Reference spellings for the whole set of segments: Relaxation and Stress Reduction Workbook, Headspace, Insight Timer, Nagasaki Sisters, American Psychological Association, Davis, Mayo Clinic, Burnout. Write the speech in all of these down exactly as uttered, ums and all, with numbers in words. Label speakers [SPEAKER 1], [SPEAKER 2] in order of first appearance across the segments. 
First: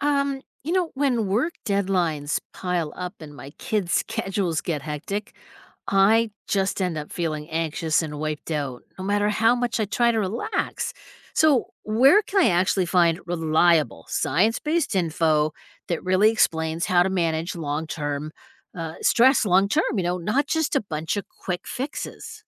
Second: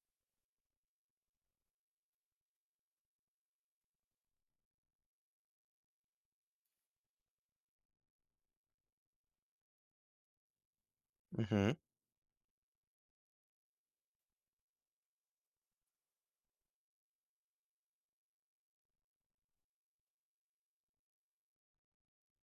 [SPEAKER 1] Um, you know, when work deadlines pile up and my kids' schedules get hectic, I just end up feeling anxious and wiped out, no matter how much I try to relax. So,
[SPEAKER 2] hmm
[SPEAKER 1] where can I actually find reliable science based info that really explains how to manage long term uh, stress long term? You know, Not just a bunch of quick fixes.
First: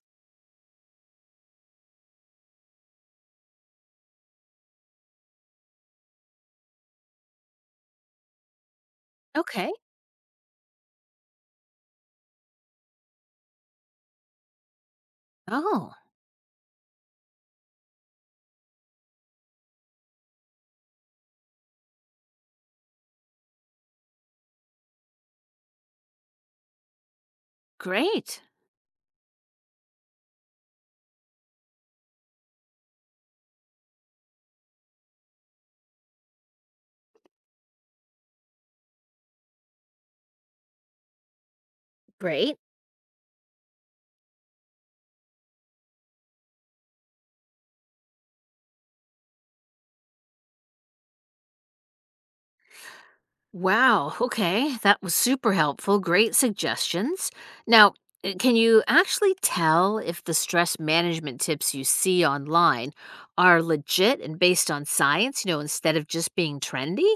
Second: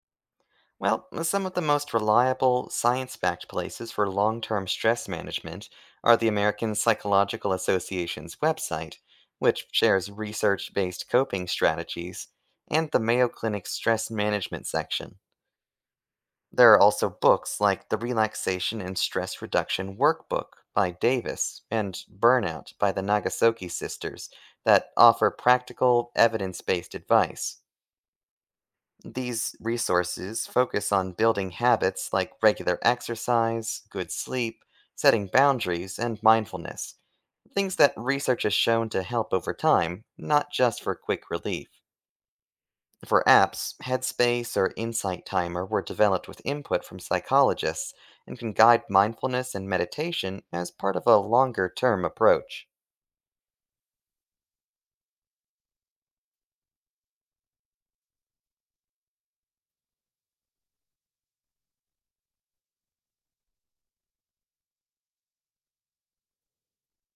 [SPEAKER 2] Well, uh, some of the most reliable, science backed places for long term stress management are the American Psychological Association's website, which
[SPEAKER 1] Okay.
[SPEAKER 2] shares research based coping strategies, and the Mayo Clinic's stress management section.
[SPEAKER 1] Oh,
[SPEAKER 2] There are also books like the Relaxation and Stress Reduction Workbook by Davis and Burnout by the Nagasaki Sisters that offer practical, evidence based advice.
[SPEAKER 1] great.
[SPEAKER 2] These resources focus on building habits like regular exercise, good sleep, setting boundaries, and mindfulness. Things that research has shown to help over time, not just for quick relief.
[SPEAKER 1] Great.
[SPEAKER 2] For apps, Headspace or Insight Timer were developed with input from psychologists and can guide mindfulness and meditation as part of a longer term approach.
[SPEAKER 1] Wow. Okay. That was super helpful. Great suggestions. Now, uh, can you actually tell if the stress management tips you see online are legit and based on science, you know, instead of just being trendy?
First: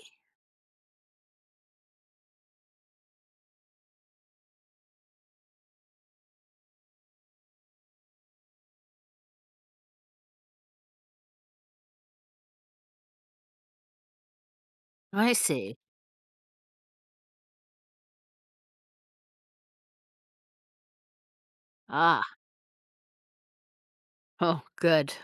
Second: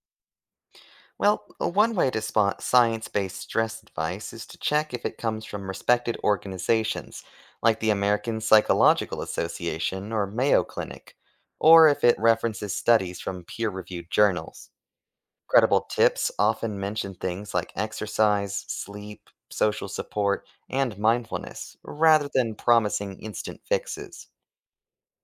[SPEAKER 2] Well, uh, one way to spot science based stress advice is to check if it comes from respected organizations, like the American Psychological Association or Mayo Clinic, or if it references studies from peer reviewed journals.
[SPEAKER 1] I see.
[SPEAKER 2] Credible tips often mention things like exercise, sleep, social support, and mindfulness,
[SPEAKER 1] Ah,
[SPEAKER 2] rather than promising instant fixes.
[SPEAKER 1] oh, good.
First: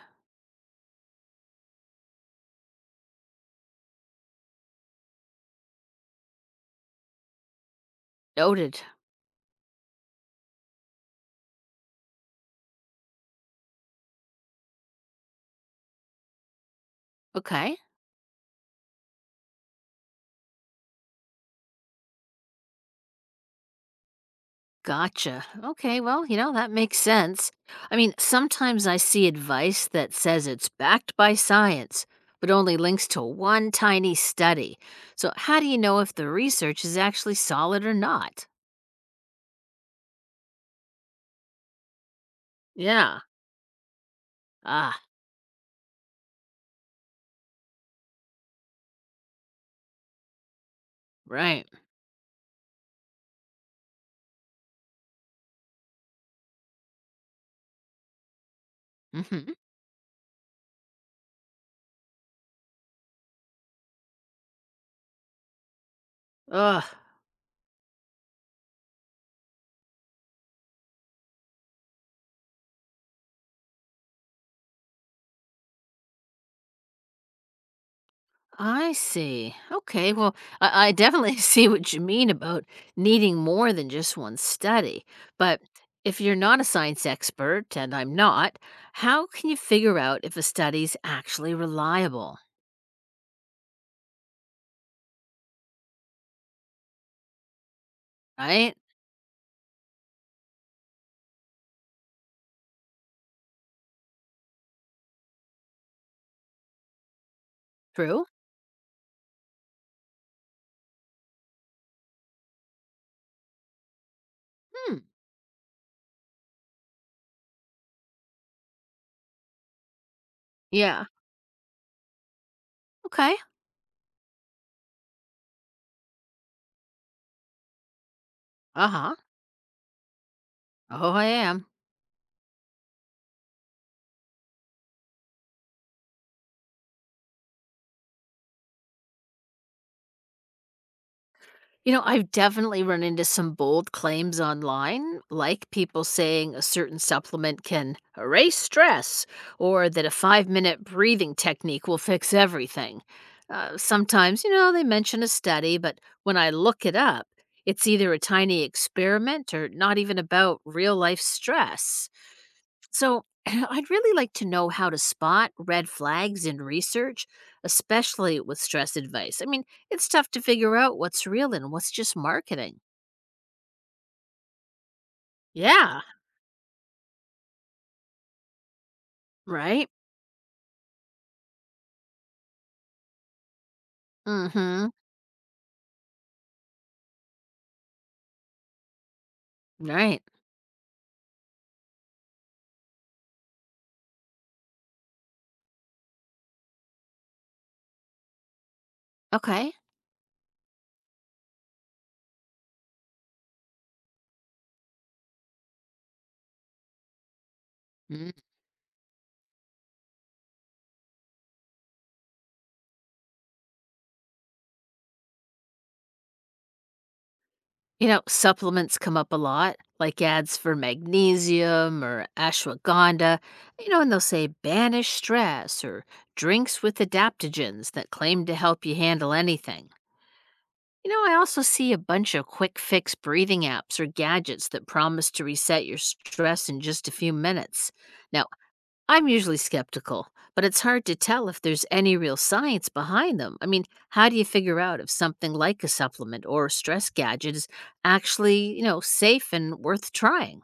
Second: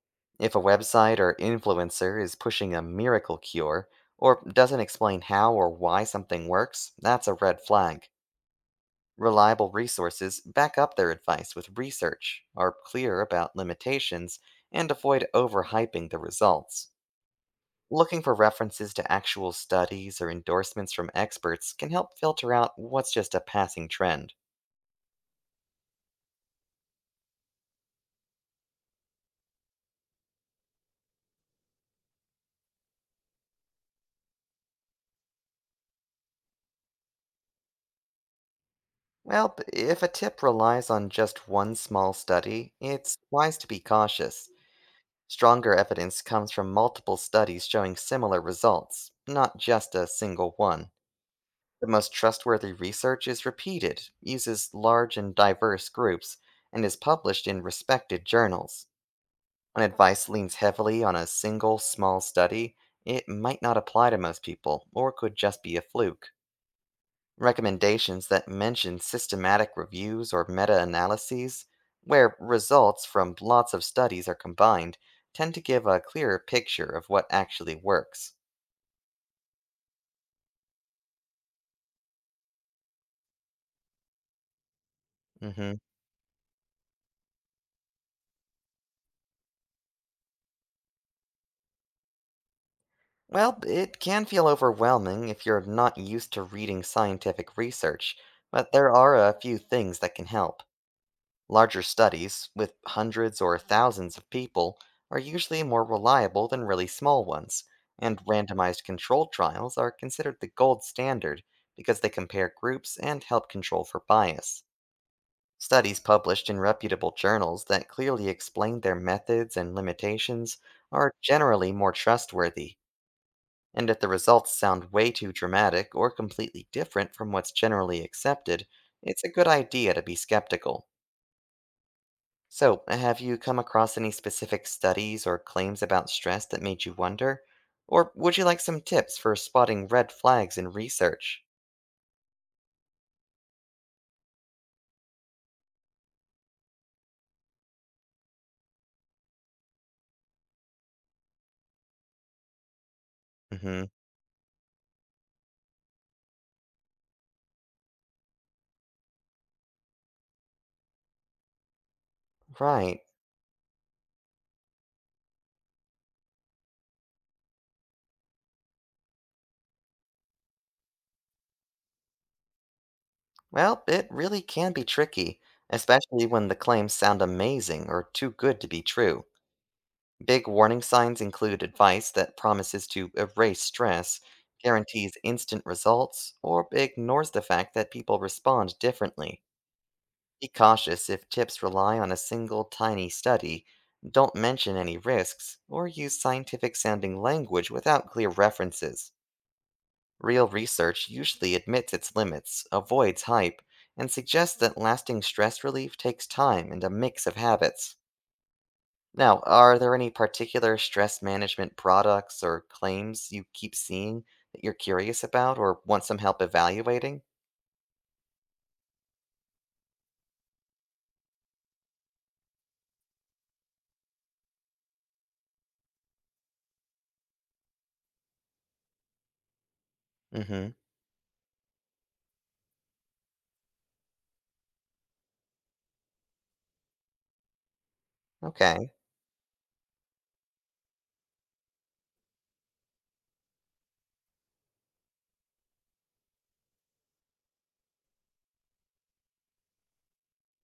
[SPEAKER 2] If a website or influencer is pushing a miracle cure or doesn't explain how or why something works, that's a red flag.
[SPEAKER 1] Noted.
[SPEAKER 2] Reliable resources back up their advice with research, are clear about limitations, and avoid overhyping the results.
[SPEAKER 1] Okay.
[SPEAKER 2] Looking for references to actual studies or endorsements from experts can help filter out what's just a passing trend.
[SPEAKER 1] Gotcha. Okay, well, you know, that makes sense. I mean, sometimes I see advice that says it's backed by science, but only links to one tiny study. So, how do you know if the research is actually solid or not?
[SPEAKER 2] Well, if a tip relies on just one small study, it's
[SPEAKER 1] Yeah.
[SPEAKER 2] wise to be cautious.
[SPEAKER 1] Ah,
[SPEAKER 2] Stronger evidence comes from multiple studies showing similar results, not just a single one.
[SPEAKER 1] right.
[SPEAKER 2] The most trustworthy research is repeated, uses large and diverse groups, and is published in respected journals.
[SPEAKER 1] Mm hmm.
[SPEAKER 2] When advice leans heavily on a single small study, it might not apply to most people or could just be a fluke.
[SPEAKER 1] Ugh.
[SPEAKER 2] Recommendations that mention systematic reviews or meta analyses, where results from lots of studies are combined, tend to give a clearer picture of what actually works.
[SPEAKER 1] I see. Okay, well, I, I definitely see what you mean about needing more than just one study. But
[SPEAKER 2] hmm
[SPEAKER 1] if you're not a science expert, and I'm not, how can you figure out if a study's actually reliable?
[SPEAKER 2] Well, it can feel overwhelming if you're not used to reading scientific research, but
[SPEAKER 1] Right?
[SPEAKER 2] there are a few things that can help. Larger studies, with hundreds or thousands of people, are usually more reliable than really small ones, and
[SPEAKER 1] True?
[SPEAKER 2] randomized controlled trials are considered the gold standard because they compare groups and help control for bias.
[SPEAKER 1] Hmm.
[SPEAKER 2] Studies published in reputable journals that clearly explain their methods and limitations
[SPEAKER 1] Yeah.
[SPEAKER 2] are generally more trustworthy,
[SPEAKER 1] Okay.
[SPEAKER 2] and if the results sound way too dramatic or completely different from what's generally accepted,
[SPEAKER 1] Uh huh.
[SPEAKER 2] it's a good idea to be skeptical.
[SPEAKER 1] Oh, I am.
[SPEAKER 2] So, have you come across any specific studies or claims about stress that made you wonder? Or would you like some tips for spotting red flags in research?
[SPEAKER 1] You know, I've definitely run into some bold claims online, like people saying a certain supplement can erase stress or that a five minute breathing technique will fix everything. Uh,
[SPEAKER 2] Hmm.
[SPEAKER 1] sometimes, you know, they mention a study, but when I look it up, it's either a tiny experiment or not even about real life stress.
[SPEAKER 2] Right.
[SPEAKER 1] So, I'd really like to know how to spot red flags in research, especially with stress advice. I mean, it's tough to figure out what's real and what's just marketing.
[SPEAKER 2] Well, it really can be tricky,
[SPEAKER 1] Yeah,
[SPEAKER 2] especially when the claims sound amazing or too good to be true.
[SPEAKER 1] right?
[SPEAKER 2] Big warning signs include advice that promises to erase stress,
[SPEAKER 1] Mm-hmm.
[SPEAKER 2] guarantees instant results, or ignores the fact that people respond differently.
[SPEAKER 1] Right.
[SPEAKER 2] Be cautious if tips rely on a single tiny study, don't mention any risks, or use scientific sounding language without clear references.
[SPEAKER 1] Okay.
[SPEAKER 2] Real research usually admits its limits, avoids hype, and suggests that lasting stress relief takes time and a mix of habits.
[SPEAKER 1] Mm.
[SPEAKER 2] Now, are there any particular stress management products or claims you keep seeing that you're curious about or want some help evaluating?
[SPEAKER 1] You know, supplements come up a lot, like ads for magnesium or ashwagandha, you know, and they'll say banish stress or drinks with adaptogens that claim to help you handle anything.
[SPEAKER 2] Mm hmm.
[SPEAKER 1] You know, I also see a bunch of quick fix breathing apps or gadgets that promise to reset your stress in just a few minutes. Now,
[SPEAKER 2] Okay.
[SPEAKER 1] I'm usually skeptical, but it's hard to tell if there's any real science behind them. I mean, how do you figure out if something like a supplement or a stress gadget is actually, you know, safe and worth trying?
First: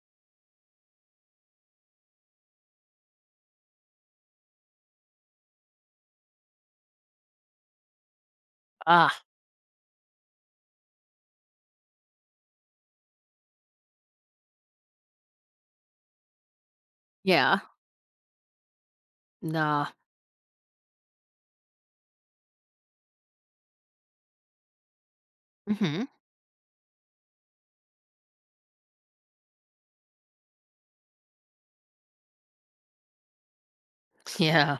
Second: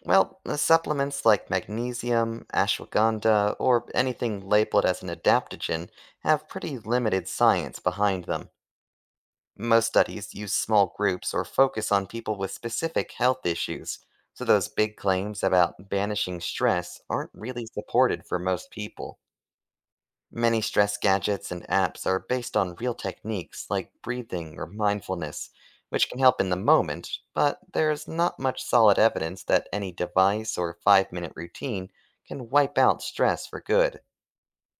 [SPEAKER 2] Well, uh, supplements like magnesium, ashwagandha, or anything labeled as an adaptogen have pretty limited science behind them.
[SPEAKER 1] Ah,
[SPEAKER 2] Most studies use small groups or focus on people with specific health issues, so those big claims about banishing stress aren't
[SPEAKER 1] yeah.
[SPEAKER 2] really supported for most people.
[SPEAKER 1] Nah.
[SPEAKER 2] Many stress gadgets and apps are based on real techniques like breathing or mindfulness,
[SPEAKER 1] Hmm.
[SPEAKER 2] which can help in the moment, but there's not much solid evidence that any device or five minute routine can wipe out stress for good.
[SPEAKER 1] Yeah.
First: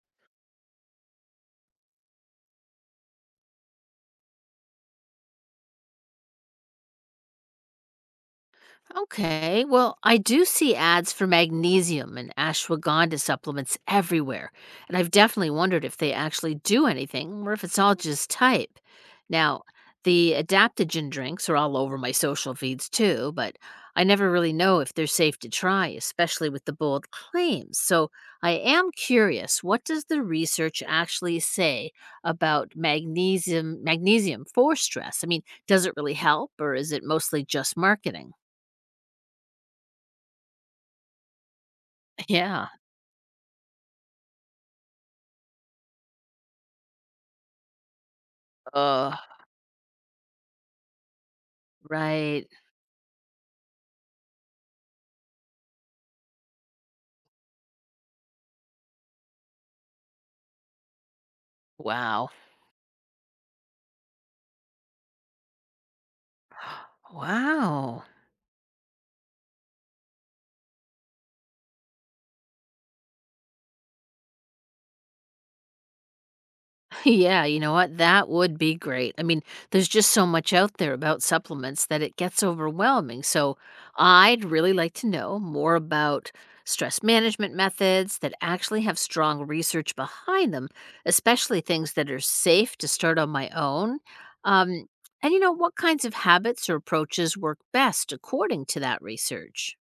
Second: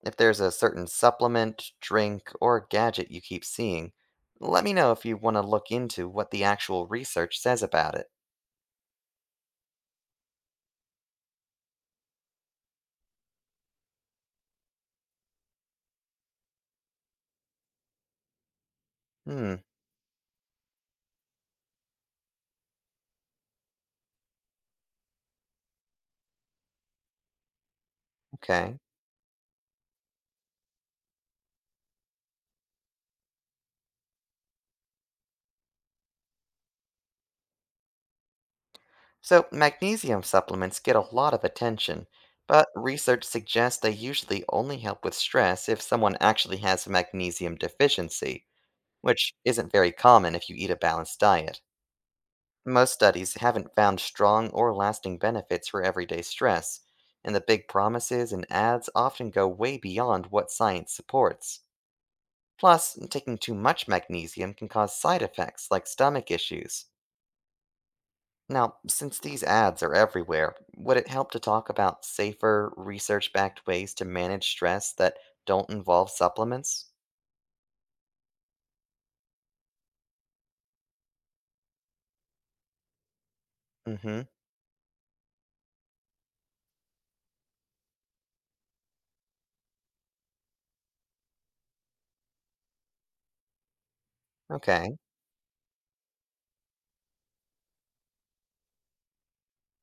[SPEAKER 2] If there's a certain supplement, drink, or gadget you keep seeing, let me know if you want to look into what the actual research says about it.
[SPEAKER 1] Okay, well, I do see ads for magnesium and ashwagandha supplements everywhere, and I've definitely wondered if they actually do anything or if it's all just type.
[SPEAKER 2] Hmm,
[SPEAKER 1] Now, the adaptogen drinks are all over my social feeds too, but I never really know if they're safe to try, especially with the bold claims. So I
[SPEAKER 2] okay.
[SPEAKER 1] am curious, what does the research actually say about magnesium magnesium for stress? I mean, does it really help or is it mostly just marketing?
[SPEAKER 2] So, magnesium supplements get a lot of attention,
[SPEAKER 1] Yeah.
[SPEAKER 2] but research suggests they usually only help with stress if someone actually has a magnesium deficiency,
[SPEAKER 1] Uh,
[SPEAKER 2] which isn't very common if you eat a balanced diet.
[SPEAKER 1] right.
[SPEAKER 2] Most studies haven't found strong or lasting benefits for everyday stress, and the big promises and ads often go way beyond what science supports.
[SPEAKER 1] Wow.
[SPEAKER 2] Plus, taking too much magnesium can cause side effects like stomach issues.
[SPEAKER 1] Wow.
[SPEAKER 2] Now, since these ads are everywhere, would it help to talk about safer, research backed ways to manage stress that don't involve supplements?
[SPEAKER 1] Yeah, you know what? That would be great. I mean, there's just so much out there about supplements that it gets overwhelming. So,
[SPEAKER 2] Mm hmm.
[SPEAKER 1] I'd really like to know more about stress management methods that actually have strong research behind them, especially things that are safe to start on my own. Um,
[SPEAKER 2] Okay.
[SPEAKER 1] and, you know, what kinds of habits or approaches work best according to that research?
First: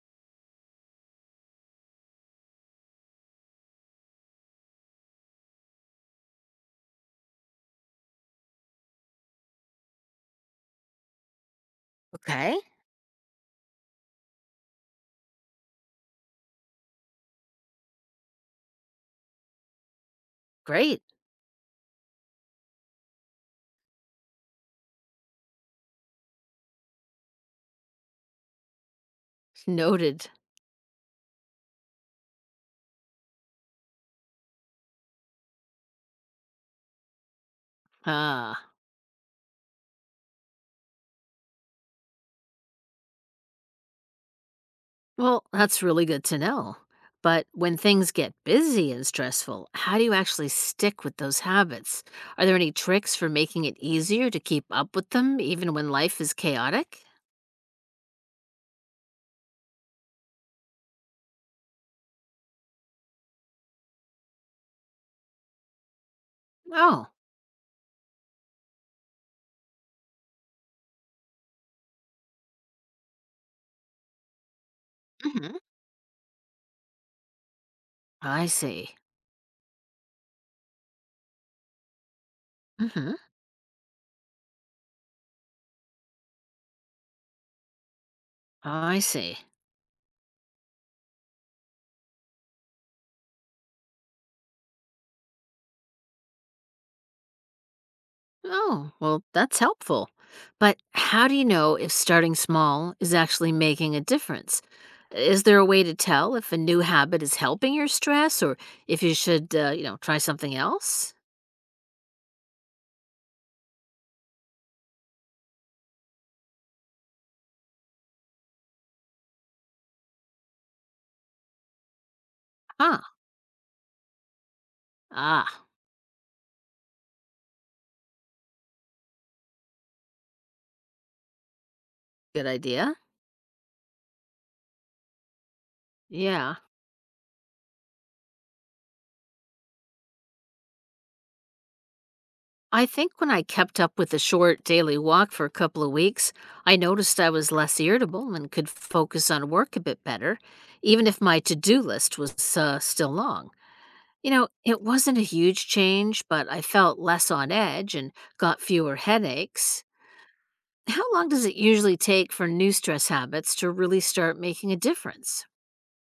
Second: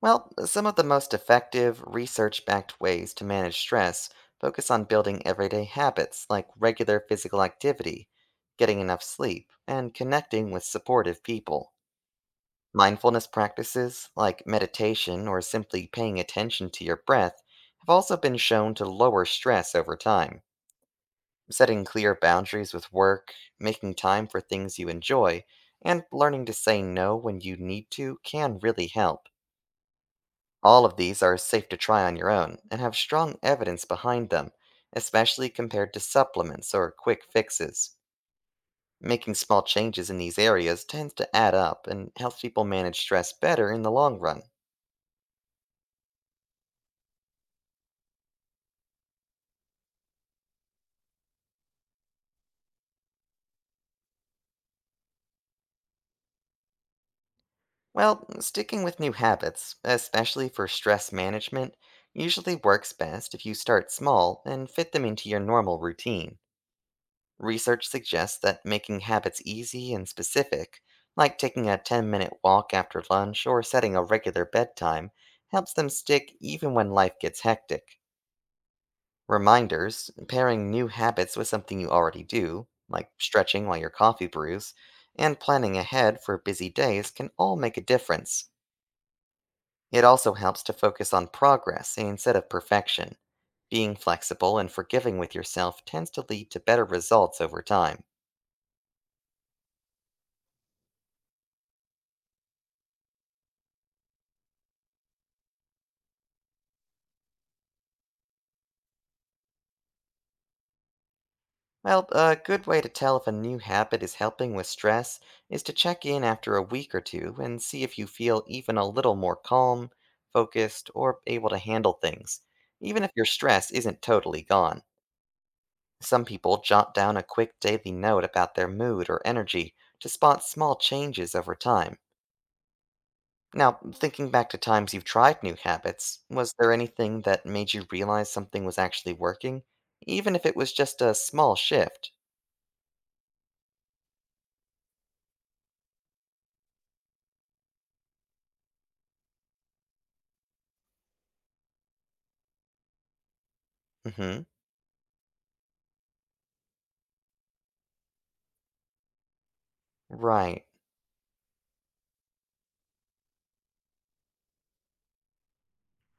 [SPEAKER 2] Well, some of the most effective, research backed ways to manage stress focus on building everyday habits like regular physical activity, getting enough sleep, and connecting with supportive people.
[SPEAKER 1] Okay,
[SPEAKER 2] Mindfulness practices like meditation or simply paying attention to your breath have also been shown to lower stress over time.
[SPEAKER 1] great.
[SPEAKER 2] Setting clear boundaries with work, making time for things you enjoy, and learning to say no when you need to can really help.
[SPEAKER 1] Noted.
[SPEAKER 2] All of these are safe to try on your own and have strong evidence behind them, especially compared to supplements or quick fixes.
[SPEAKER 1] Ah,
[SPEAKER 2] Making small changes in these areas tends to add up and helps people manage stress better in the long run.
[SPEAKER 1] well, that's really good to know. But when things get busy and stressful, how do you actually stick with those habits? Are there any tricks for making it easier to keep up with them even when life is chaotic?
[SPEAKER 2] Well, sticking with new habits, especially for stress management, usually works best if you start small and fit them into your normal routine.
[SPEAKER 1] Oh,
[SPEAKER 2] Research suggests that making habits easy and specific, like taking a ten minute walk after lunch or setting a regular bedtime,
[SPEAKER 1] hmm.
[SPEAKER 2] helps them stick even when life gets hectic.
[SPEAKER 1] I see.
[SPEAKER 2] Reminders, pairing new habits with something you already do, like
[SPEAKER 1] Hmm.
[SPEAKER 2] stretching while your coffee brews, and planning ahead for busy days can all make a difference.
[SPEAKER 1] I see.
[SPEAKER 2] It also helps to focus on progress instead of perfection. Being flexible and forgiving with yourself tends to lead to better results over time.
[SPEAKER 1] Oh, well, that's helpful. But how do you know if starting small is actually making a difference? Is there a way to tell if a new habit is helping your stress or if you should, uh, you know, try something else?
[SPEAKER 2] Well, a good way to tell if a new habit is helping with stress is to check in after a week or two and see if you feel even a little more calm, focused, or able to handle things,
[SPEAKER 1] Huh.
[SPEAKER 2] even if your stress isn't totally gone.
[SPEAKER 1] Ah,
[SPEAKER 2] Some people jot down a quick daily note about their mood or energy to spot small changes over time.
[SPEAKER 1] good idea.
[SPEAKER 2] Now, thinking back to times you've tried new habits, was
[SPEAKER 1] Yeah.
[SPEAKER 2] there anything that made you realize something was actually working, even if it was just a small shift?
[SPEAKER 1] I think when I kept up with the short daily walk for a couple of weeks, I noticed I was less irritable and could focus on work a bit better, even if my to do list was uh, still long. You
[SPEAKER 2] Hmm.
[SPEAKER 1] know, it wasn't a huge change, but I felt less on edge and got fewer headaches.
[SPEAKER 2] Right.
[SPEAKER 1] How long does it usually take for new stress habits to really start making a difference?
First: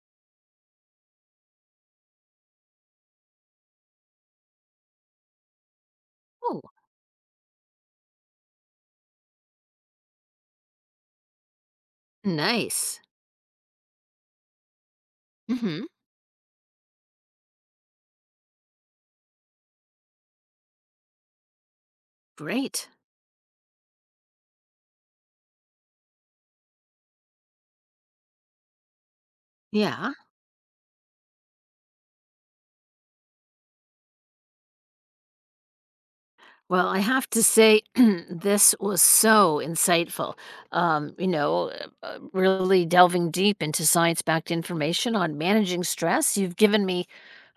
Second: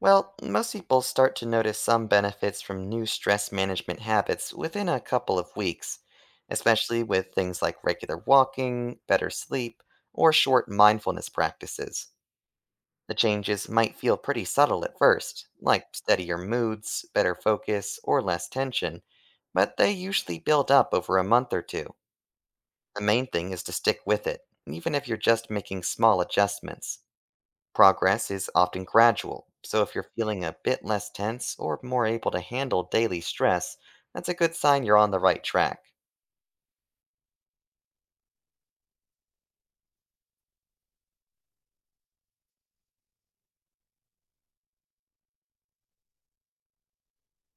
[SPEAKER 2] Well, most people start to notice some benefits from new stress management habits within a couple of weeks,
[SPEAKER 1] Oh,
[SPEAKER 2] especially with things like regular walking, better sleep, or short mindfulness practices.
[SPEAKER 1] nice.
[SPEAKER 2] The changes might feel pretty subtle at first,
[SPEAKER 1] Mm hmm.
[SPEAKER 2] like steadier moods, better focus, or less tension, but they usually build up over a month or two.
[SPEAKER 1] Great.
[SPEAKER 2] The main thing is to stick with it, even if you're just making small adjustments. Progress is often gradual, so if you're
[SPEAKER 1] Yeah.
[SPEAKER 2] feeling a bit less tense or more able to handle daily stress, that's a good sign you're on the right track.
[SPEAKER 1] Well, I have to say, this was so insightful. Um, you know, uh, uh, really delving deep into science backed information on managing stress. You've given me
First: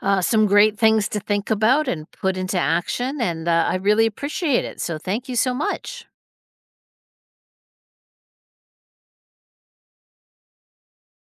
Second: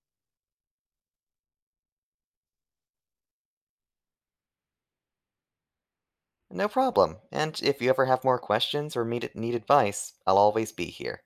[SPEAKER 1] uh, some great things to think about and put into action, and uh, I really appreciate it. So, thank you so much.
[SPEAKER 2] No problem, and if you ever have more questions or need, need advice, I'll always be here.